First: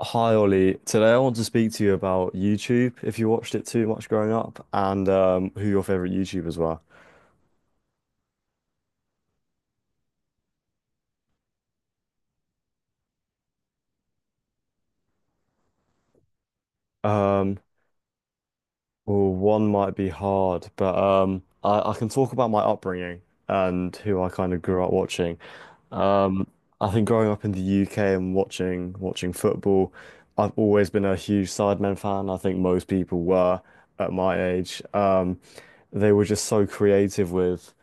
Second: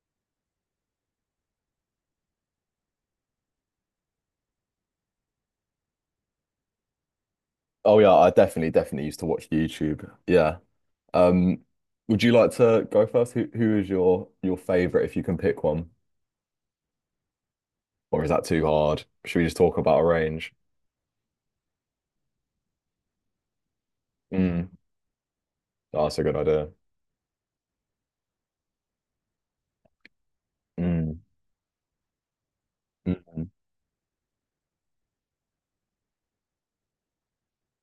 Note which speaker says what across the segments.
Speaker 1: Hi Ollie, today I want to speak to you about YouTube, if you watched it too much growing up, and who your favorite YouTubers were.
Speaker 2: Oh yeah, I definitely used to watch YouTube. Yeah. Um, would you like to go first? Who is your favorite if you can pick one?
Speaker 1: Um,
Speaker 2: Or is that too hard?
Speaker 1: well,
Speaker 2: Should we just
Speaker 1: one
Speaker 2: talk
Speaker 1: might
Speaker 2: about a
Speaker 1: be
Speaker 2: range?
Speaker 1: hard, but I can talk about my upbringing and who I kind of
Speaker 2: Mm.
Speaker 1: grew up watching.
Speaker 2: Oh, that's a good
Speaker 1: Um,
Speaker 2: idea.
Speaker 1: I think growing up in the UK and watching football, I've always been a
Speaker 2: Mm.
Speaker 1: huge Sidemen fan. I think most people
Speaker 2: Mm.
Speaker 1: were at my age. They were just so creative with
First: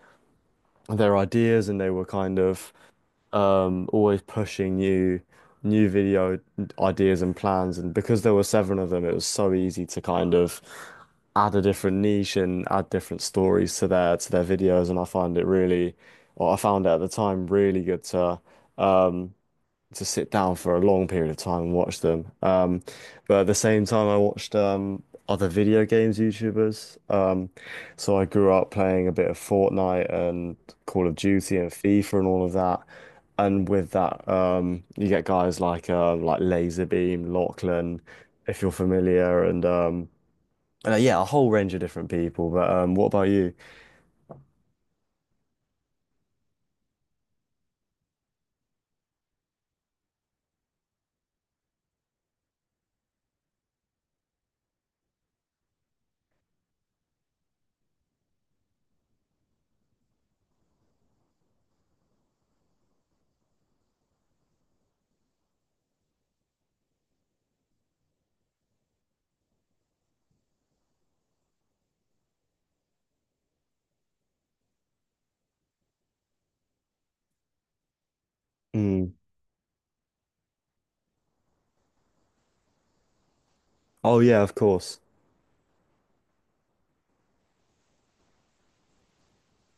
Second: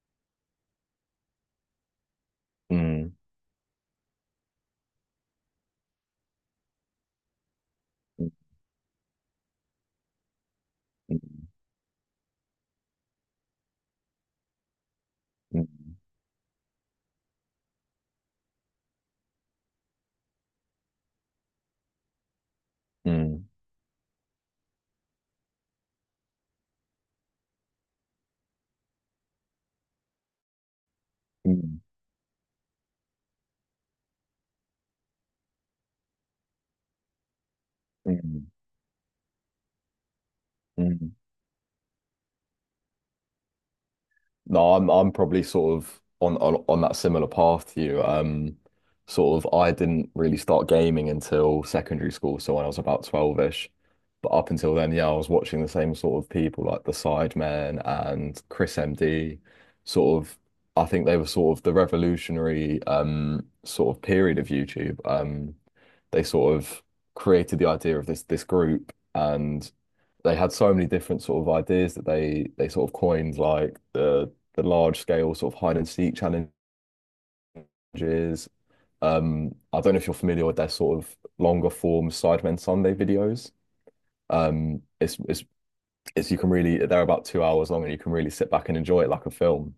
Speaker 1: their ideas, and they were kind of
Speaker 2: Mm.
Speaker 1: always pushing new video ideas and plans. And because there were seven of them, it was so easy to kind of add a different niche and add different stories to their videos. And I find it
Speaker 2: Mm. Mm.
Speaker 1: really, or I found it at the time really good to. um, to sit down for a long period of time and watch them.
Speaker 2: Mm.
Speaker 1: But at
Speaker 2: Mm.
Speaker 1: the same time, I watched other video games YouTubers. So I grew up playing a bit of Fortnite and Call of
Speaker 2: Mm.
Speaker 1: Duty and
Speaker 2: Mm.
Speaker 1: FIFA and all of that. And with that, you get guys like Laserbeam, Lachlan,
Speaker 2: Mm,
Speaker 1: if you're familiar, and
Speaker 2: mm.
Speaker 1: yeah, a whole range of different people. But what about you?
Speaker 2: No, I'm probably sort of on that similar path to you. Sort of I didn't really start gaming until secondary school, so when I was about 12-ish. But up until then, yeah, I was watching the same sort of people like the Sidemen and Chris MD. Sort of, I think they were sort of the revolutionary sort of period of YouTube. They sort of created the idea of this group and they had so many different sort of ideas that they sort of coined like the large scale sort of hide and seek challenges.
Speaker 1: Mm.
Speaker 2: I don't know if you're familiar with their sort of longer form Sidemen Sunday videos.
Speaker 1: Oh yeah, of
Speaker 2: Um,
Speaker 1: course.
Speaker 2: it's it's it's you can really they're about two hours long and you can really sit back and enjoy it like a film.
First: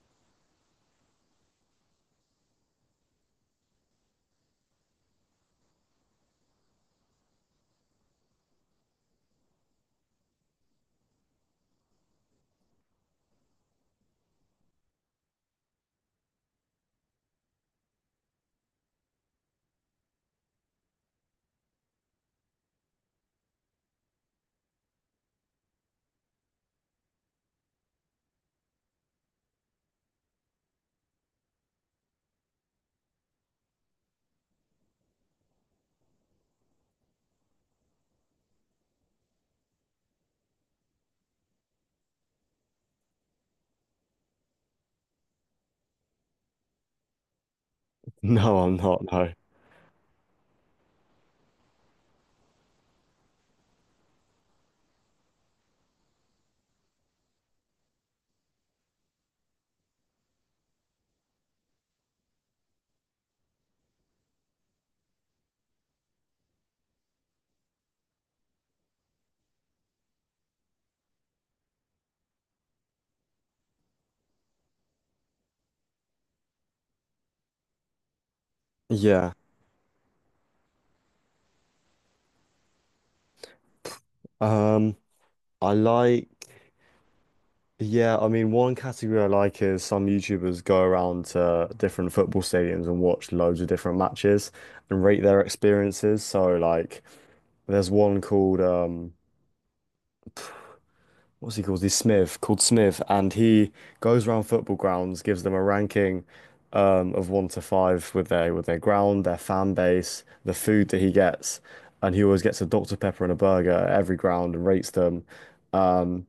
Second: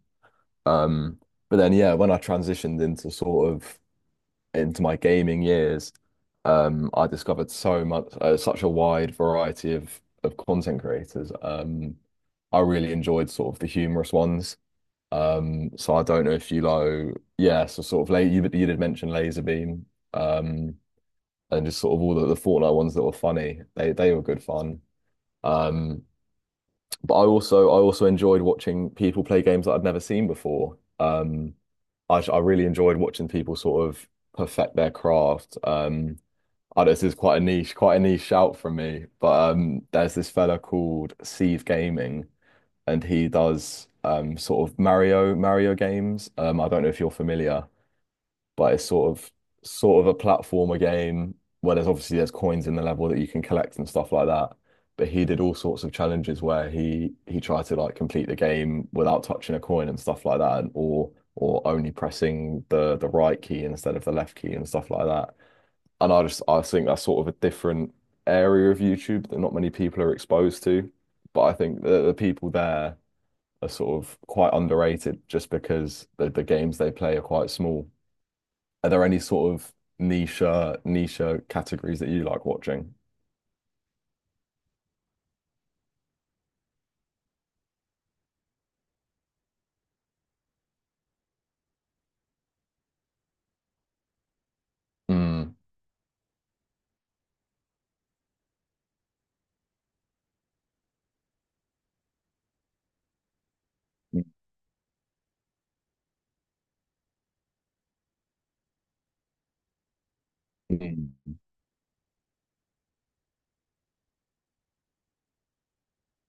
Speaker 2: Um, but then yeah, when I transitioned into sort of into my gaming years, I discovered so much, such a wide variety of content creators. I really enjoyed sort of the humorous ones. So I don't know if you know, yeah, so sort of late you did mention Laserbeam, um, and just sort of all the Fortnite ones that were funny. They were good fun. Um, but I also enjoyed watching people play games that I'd never seen before. I really enjoyed watching people sort of perfect their craft. Oh, this is quite a niche shout from me. But there's this fella called Sieve Gaming, and he does sort of Mario games. I don't know if you're familiar,
Speaker 1: No,
Speaker 2: but
Speaker 1: I'm
Speaker 2: it's
Speaker 1: not. No.
Speaker 2: sort of a platformer game where there's obviously there's coins in the level that you can collect and stuff like that. But he did all sorts of challenges where he tried to like complete the game without touching a coin and stuff like that, and, or only pressing the right key instead of the left key and stuff like that. And I think that's sort of a different area of YouTube that not many people are exposed to. But I think the people there are sort of quite underrated just because the games they play are quite small. Are there any
Speaker 1: Yeah.
Speaker 2: sort of niche categories that you like watching?
Speaker 1: Um, I like. Yeah, I mean, one category I like is some YouTubers go around to different football stadiums and watch loads of different matches and rate their
Speaker 2: Mm.
Speaker 1: experiences. So, like, there's one called, what's he called? He's Smith, called Smith, and he goes around football grounds, gives them a ranking, of one to five with their ground, their fan base, the food that he
Speaker 2: Mm,
Speaker 1: gets, and he always gets a Dr. Pepper and a burger at every ground and rates them. Um,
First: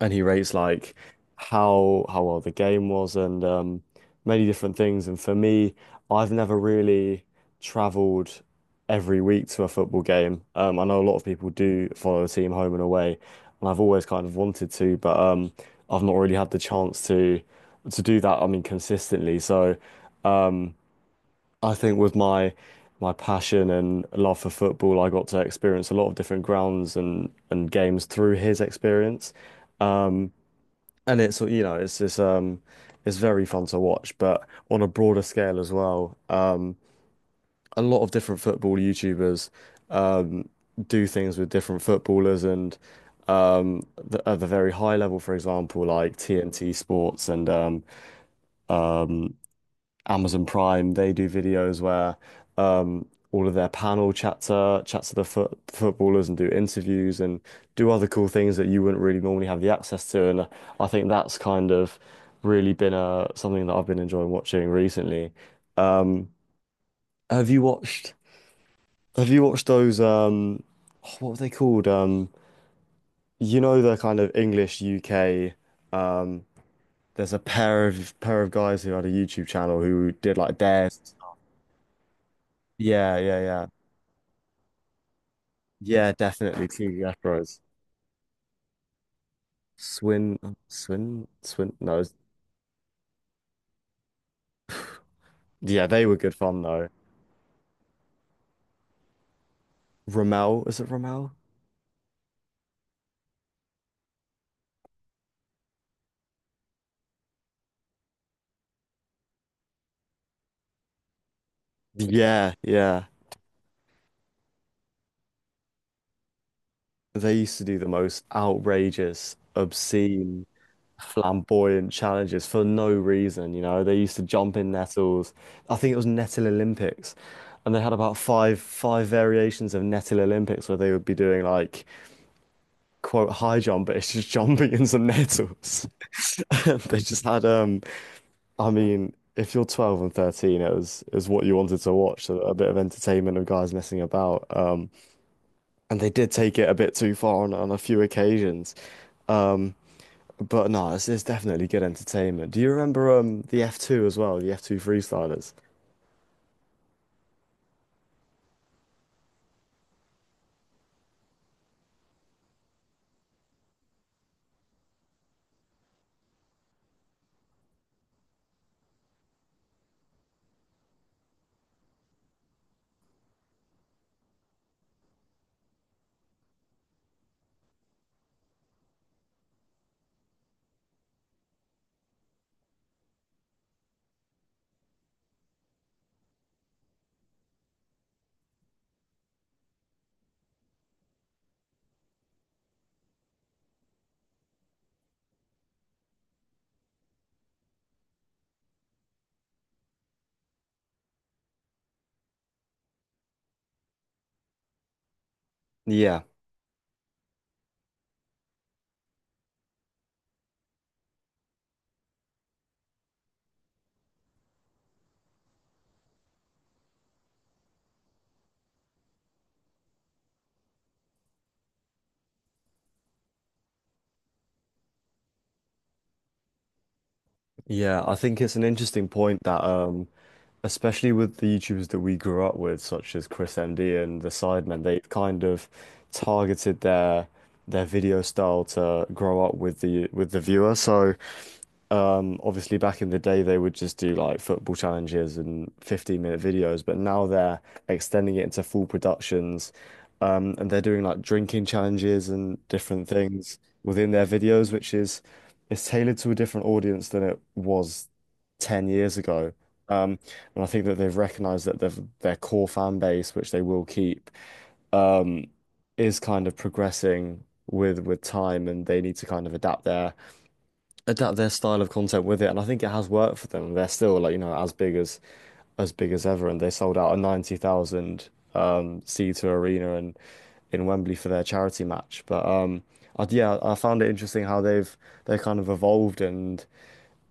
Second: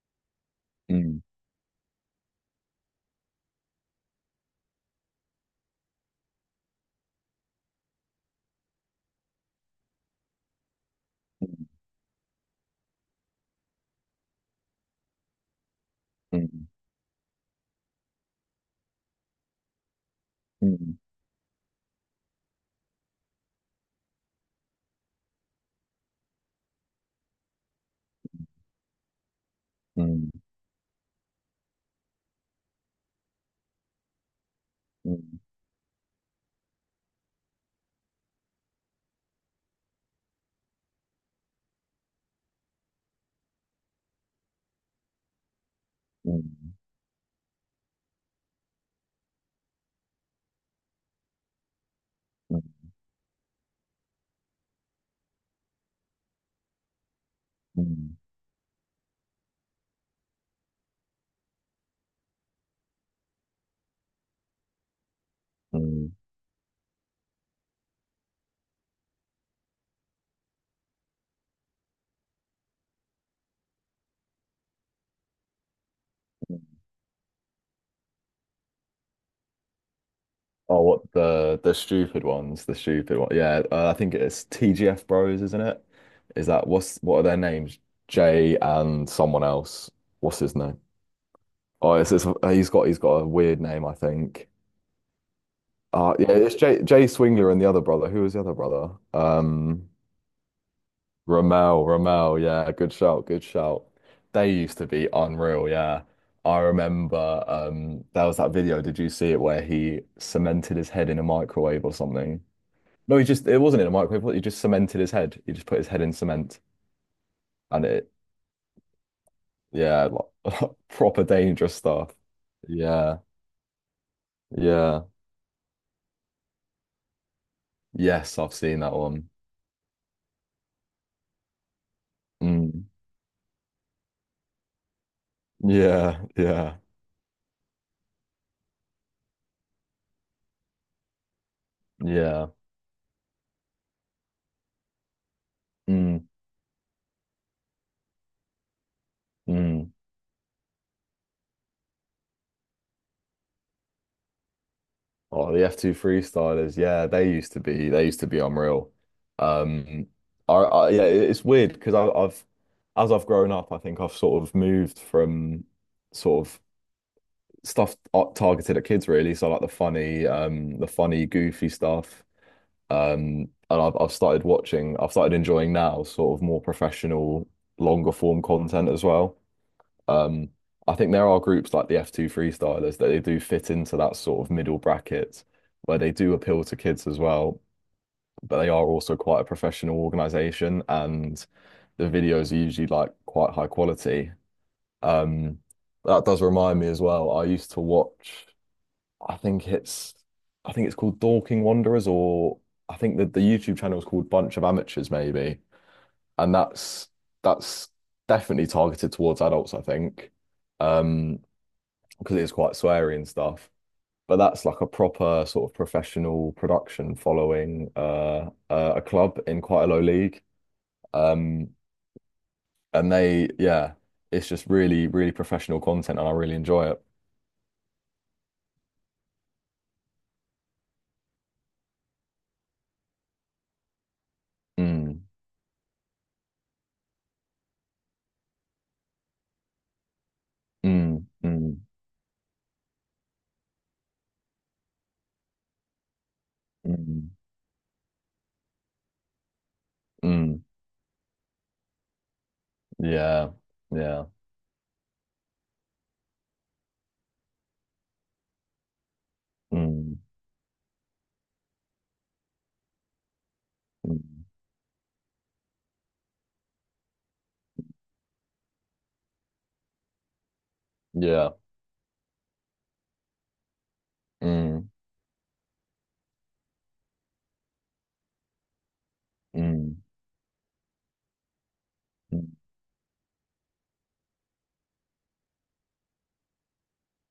Speaker 1: and he rates like
Speaker 2: mm,
Speaker 1: how well the game was, and many different things. And for me, I've never really traveled every week to a football game. I know a lot of people do follow the team home and away, and I've always kind of wanted to, but I've not really had the
Speaker 2: mm,
Speaker 1: chance to do that. I mean, consistently. So um,
Speaker 2: mm,
Speaker 1: I think with my passion and love for football, I got to experience a lot of different grounds and games through his experience.
Speaker 2: mm, mm,
Speaker 1: And it's, you know, it's this it's very fun to watch, but on a broader
Speaker 2: mm,
Speaker 1: scale as well, a lot of different football YouTubers um do things with different footballers and the, at the very high level, for example, like TNT
Speaker 2: mm,
Speaker 1: Sports and Amazon Prime, they do videos where
Speaker 2: mm, mm,
Speaker 1: um, all of their panel chats to the footballers and do interviews and do other
Speaker 2: mm,
Speaker 1: cool things that you wouldn't really normally have the access to. And I think that's kind of really been something that I've been enjoying watching recently.
Speaker 2: mm,
Speaker 1: Um, have you watched? Have you watched those? What were they called? You know the kind of English UK. Um,
Speaker 2: mm.
Speaker 1: there's a pair of guys who had a YouTube channel who did like
Speaker 2: Oh,
Speaker 1: dares.
Speaker 2: what the stupid ones, the
Speaker 1: Yeah,
Speaker 2: stupid one.
Speaker 1: yeah,
Speaker 2: Yeah,
Speaker 1: yeah.
Speaker 2: I think it's TGF Bros, isn't it?
Speaker 1: Yeah,
Speaker 2: Is that
Speaker 1: definitely two
Speaker 2: what's what are their
Speaker 1: Yakros.
Speaker 2: names? Jay and someone else.
Speaker 1: Swin,
Speaker 2: What's his name?
Speaker 1: Swin.
Speaker 2: Oh,
Speaker 1: No,
Speaker 2: it's,
Speaker 1: it's-
Speaker 2: it's uh, he's got a weird name, I think.
Speaker 1: yeah, they were
Speaker 2: Yeah,
Speaker 1: good
Speaker 2: it's
Speaker 1: fun
Speaker 2: Jay
Speaker 1: though.
Speaker 2: Jay Swingler and the other brother. Who was the other brother?
Speaker 1: Rommel, is it Rommel?
Speaker 2: Ramel, Ramel. Yeah, good shout. They used to be unreal. Yeah, I remember. There was that video. Did you see it where he cemented his head in a microwave or something?
Speaker 1: Yeah, yeah.
Speaker 2: No, he just, it wasn't in a microwave, was it? He just cemented his head. He just put his head in cement
Speaker 1: They used to do
Speaker 2: and
Speaker 1: the
Speaker 2: it,
Speaker 1: most outrageous,
Speaker 2: yeah,
Speaker 1: obscene,
Speaker 2: like, proper dangerous
Speaker 1: flamboyant
Speaker 2: stuff.
Speaker 1: challenges for no
Speaker 2: Yeah,
Speaker 1: reason. You know, they used to jump in
Speaker 2: yeah.
Speaker 1: nettles. I think it was Nettle Olympics, and they had about
Speaker 2: Yes, I've
Speaker 1: five
Speaker 2: seen that
Speaker 1: five
Speaker 2: one.
Speaker 1: variations of Nettle Olympics where they would be doing like
Speaker 2: Mm.
Speaker 1: quote high jump, but it's just jumping in some nettles.
Speaker 2: Yeah, yeah,
Speaker 1: They just had I mean, if you're 12 and 13, it was what you wanted to watch, so
Speaker 2: yeah.
Speaker 1: a bit of entertainment of guys messing about. And they
Speaker 2: Mm,
Speaker 1: did take it a bit too far on a few occasions. Um,
Speaker 2: mm.
Speaker 1: but no, it's definitely good entertainment. Do you remember the F2 as well, the F2 freestylers?
Speaker 2: Oh, the F2 freestylers, yeah, they used to be unreal. Um, I yeah, it- it's weird because I've, as I've grown up, I think I've sort of moved from sort of stuff targeted at kids really. So like the funny, goofy stuff. And I've started watching, I've started enjoying now sort of more professional, longer form content as well. Um, I think there are groups like the F2 Freestylers that they do fit into that sort of middle bracket where they do appeal to kids as well, but they are also quite a professional organization and the videos are usually like quite high quality. Um, that does remind me as well. I used to watch I think it's I think it's called Dorking Wanderers or I think that the YouTube channel is called Bunch of Amateurs maybe,
Speaker 1: Yeah,
Speaker 2: and that's that's definitely targeted towards adults I think, um because it is quite sweary and stuff, but that's like a proper sort of professional production following a club in quite a low league, um and they yeah, it's just really professional content and I really enjoy it.
Speaker 1: yeah. I think it's an interesting point that especially with the YouTubers that we grew up with, such as Chris MD and the Sidemen, they've
Speaker 2: Mm,
Speaker 1: kind of targeted their video style to grow up with the viewer. So.
Speaker 2: mm, mm,
Speaker 1: Obviously back in the day they would just do like football challenges and 15-minute videos, but now
Speaker 2: mm,
Speaker 1: they're extending it into full productions.
Speaker 2: mm,
Speaker 1: And they're doing like drinking challenges and different
Speaker 2: yeah,
Speaker 1: things within their
Speaker 2: yeah.
Speaker 1: videos, which is it's tailored to a different audience than it was 10 years ago.
Speaker 2: Mm,
Speaker 1: Um, and I think that they've recognized that their core fan base, which they will keep,
Speaker 2: mm,
Speaker 1: um, is kind of progressing with time, and they need to kind of adapt their
Speaker 2: yeah.
Speaker 1: style of content with it, and I think it has worked for them. They're still like you know
Speaker 2: Mm,
Speaker 1: as big as ever, and they sold out a 90,000 seater arena
Speaker 2: mm,
Speaker 1: and in Wembley for their charity match. But
Speaker 2: mm.
Speaker 1: um, I, yeah, I found it interesting how they've they kind of evolved and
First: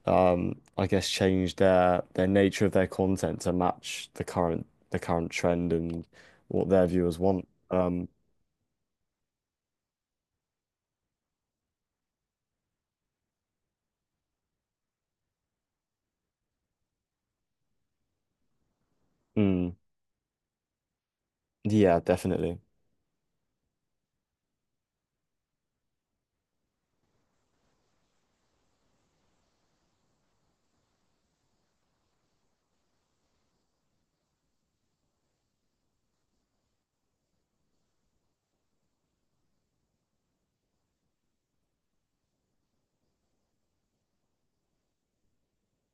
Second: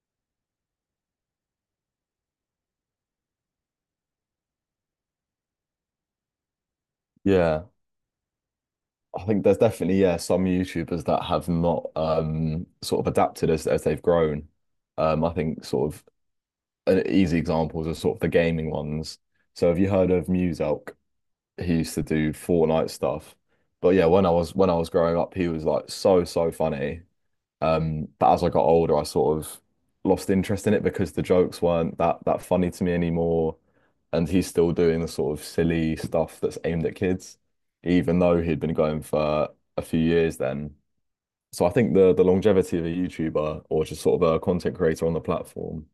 Speaker 1: I guess changed their nature of their content to match the current trend and what their viewers want.
Speaker 2: Yeah. I think there's definitely, yeah, some YouTubers that have not sort of adapted as they've grown. I think sort of an easy examples are sort of the gaming ones. So
Speaker 1: Mm,
Speaker 2: have you heard of Muzalk? He used
Speaker 1: yeah,
Speaker 2: to do
Speaker 1: definitely.
Speaker 2: Fortnite stuff. But yeah, when I was growing up, he was like so funny. But as I got older, I sort of lost interest in it because the jokes weren't that funny to me anymore. And he's still doing the sort of silly stuff that's aimed at kids, even though he'd been going for a few years then. So I think the longevity of a YouTuber or just sort of a content creator on the platform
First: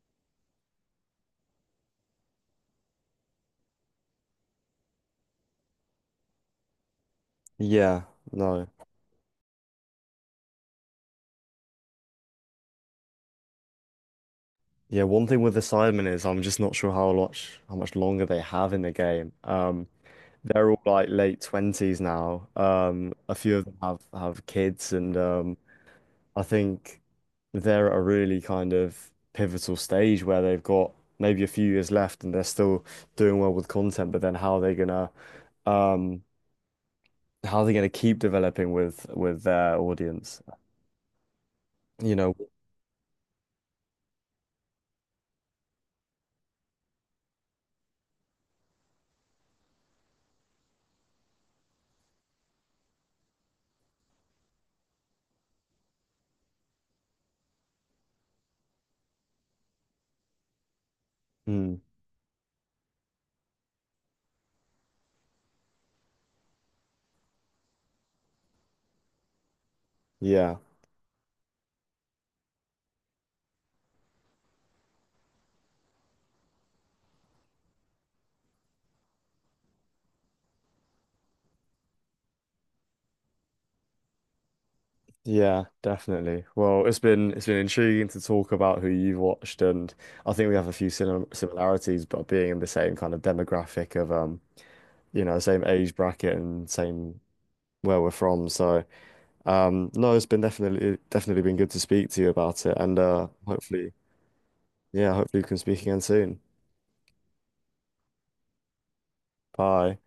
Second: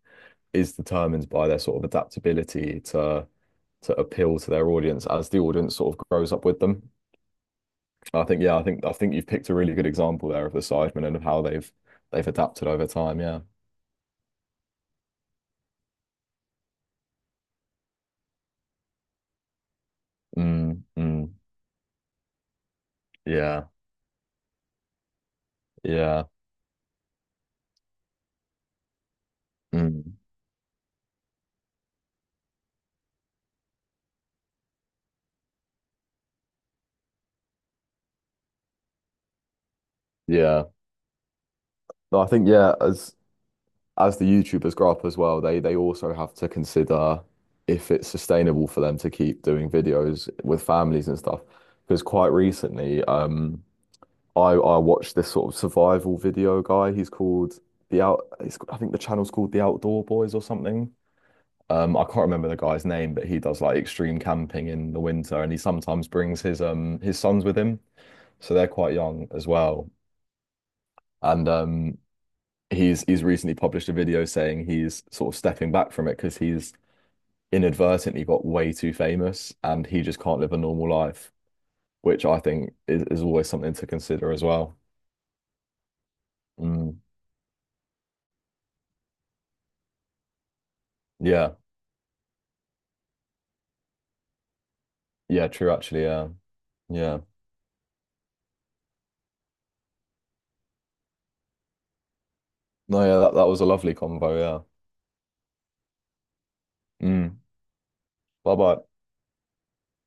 Speaker 2: is determined by their sort of adaptability to appeal to their audience as the audience sort of grows up with them.
Speaker 1: Yeah,
Speaker 2: I think, yeah, I
Speaker 1: no.
Speaker 2: think I think you've picked a really good example there of the Sidemen and of how they've adapted over time, yeah.
Speaker 1: Yeah, one thing with the Cybermen is I'm just not sure how much longer they have in the game. They're all
Speaker 2: Mm,
Speaker 1: like
Speaker 2: mm,
Speaker 1: late twenties now. A few of
Speaker 2: yeah,
Speaker 1: them have kids, and
Speaker 2: yeah,
Speaker 1: I think they're at a really kind of pivotal
Speaker 2: mm,
Speaker 1: stage where they've got maybe a few years left, and they're still doing well with content. But then how are they gonna um, how are they gonna keep developing with their audience?
Speaker 2: yeah.
Speaker 1: You
Speaker 2: No, I
Speaker 1: know,
Speaker 2: think yeah, as the YouTubers grow up as well, they also have to consider if it's sustainable for them to keep doing videos with families and stuff. Because quite recently, I watched this sort of survival video guy. He's called the out. He's, I think the channel's called the Outdoor Boys or something.
Speaker 1: mm,
Speaker 2: I can't remember the guy's name, but he does like extreme camping in the winter, and he sometimes brings his sons with him. So they're quite young as well.
Speaker 1: yeah.
Speaker 2: And he's recently published a video saying he's sort of stepping back from it because he's inadvertently got way too famous and he just can't live a normal life, which I think is always something to consider as well.
Speaker 1: Yeah, definitely. Well,
Speaker 2: Mm,
Speaker 1: it's been intriguing to talk about who you've watched, and I think we have a few sim
Speaker 2: yeah,
Speaker 1: similarities, but being in the same kind of demographic of you know,
Speaker 2: yeah,
Speaker 1: same
Speaker 2: true,
Speaker 1: age
Speaker 2: actually, yeah,
Speaker 1: bracket and same
Speaker 2: yeah.
Speaker 1: where we're from. So, no, it's been definitely definitely been good to speak to you about it, and
Speaker 2: No, yeah, that was a
Speaker 1: hopefully,
Speaker 2: lovely convo,
Speaker 1: yeah, hopefully we can speak again soon.
Speaker 2: yeah. Mm, bye bye.
Speaker 1: Bye.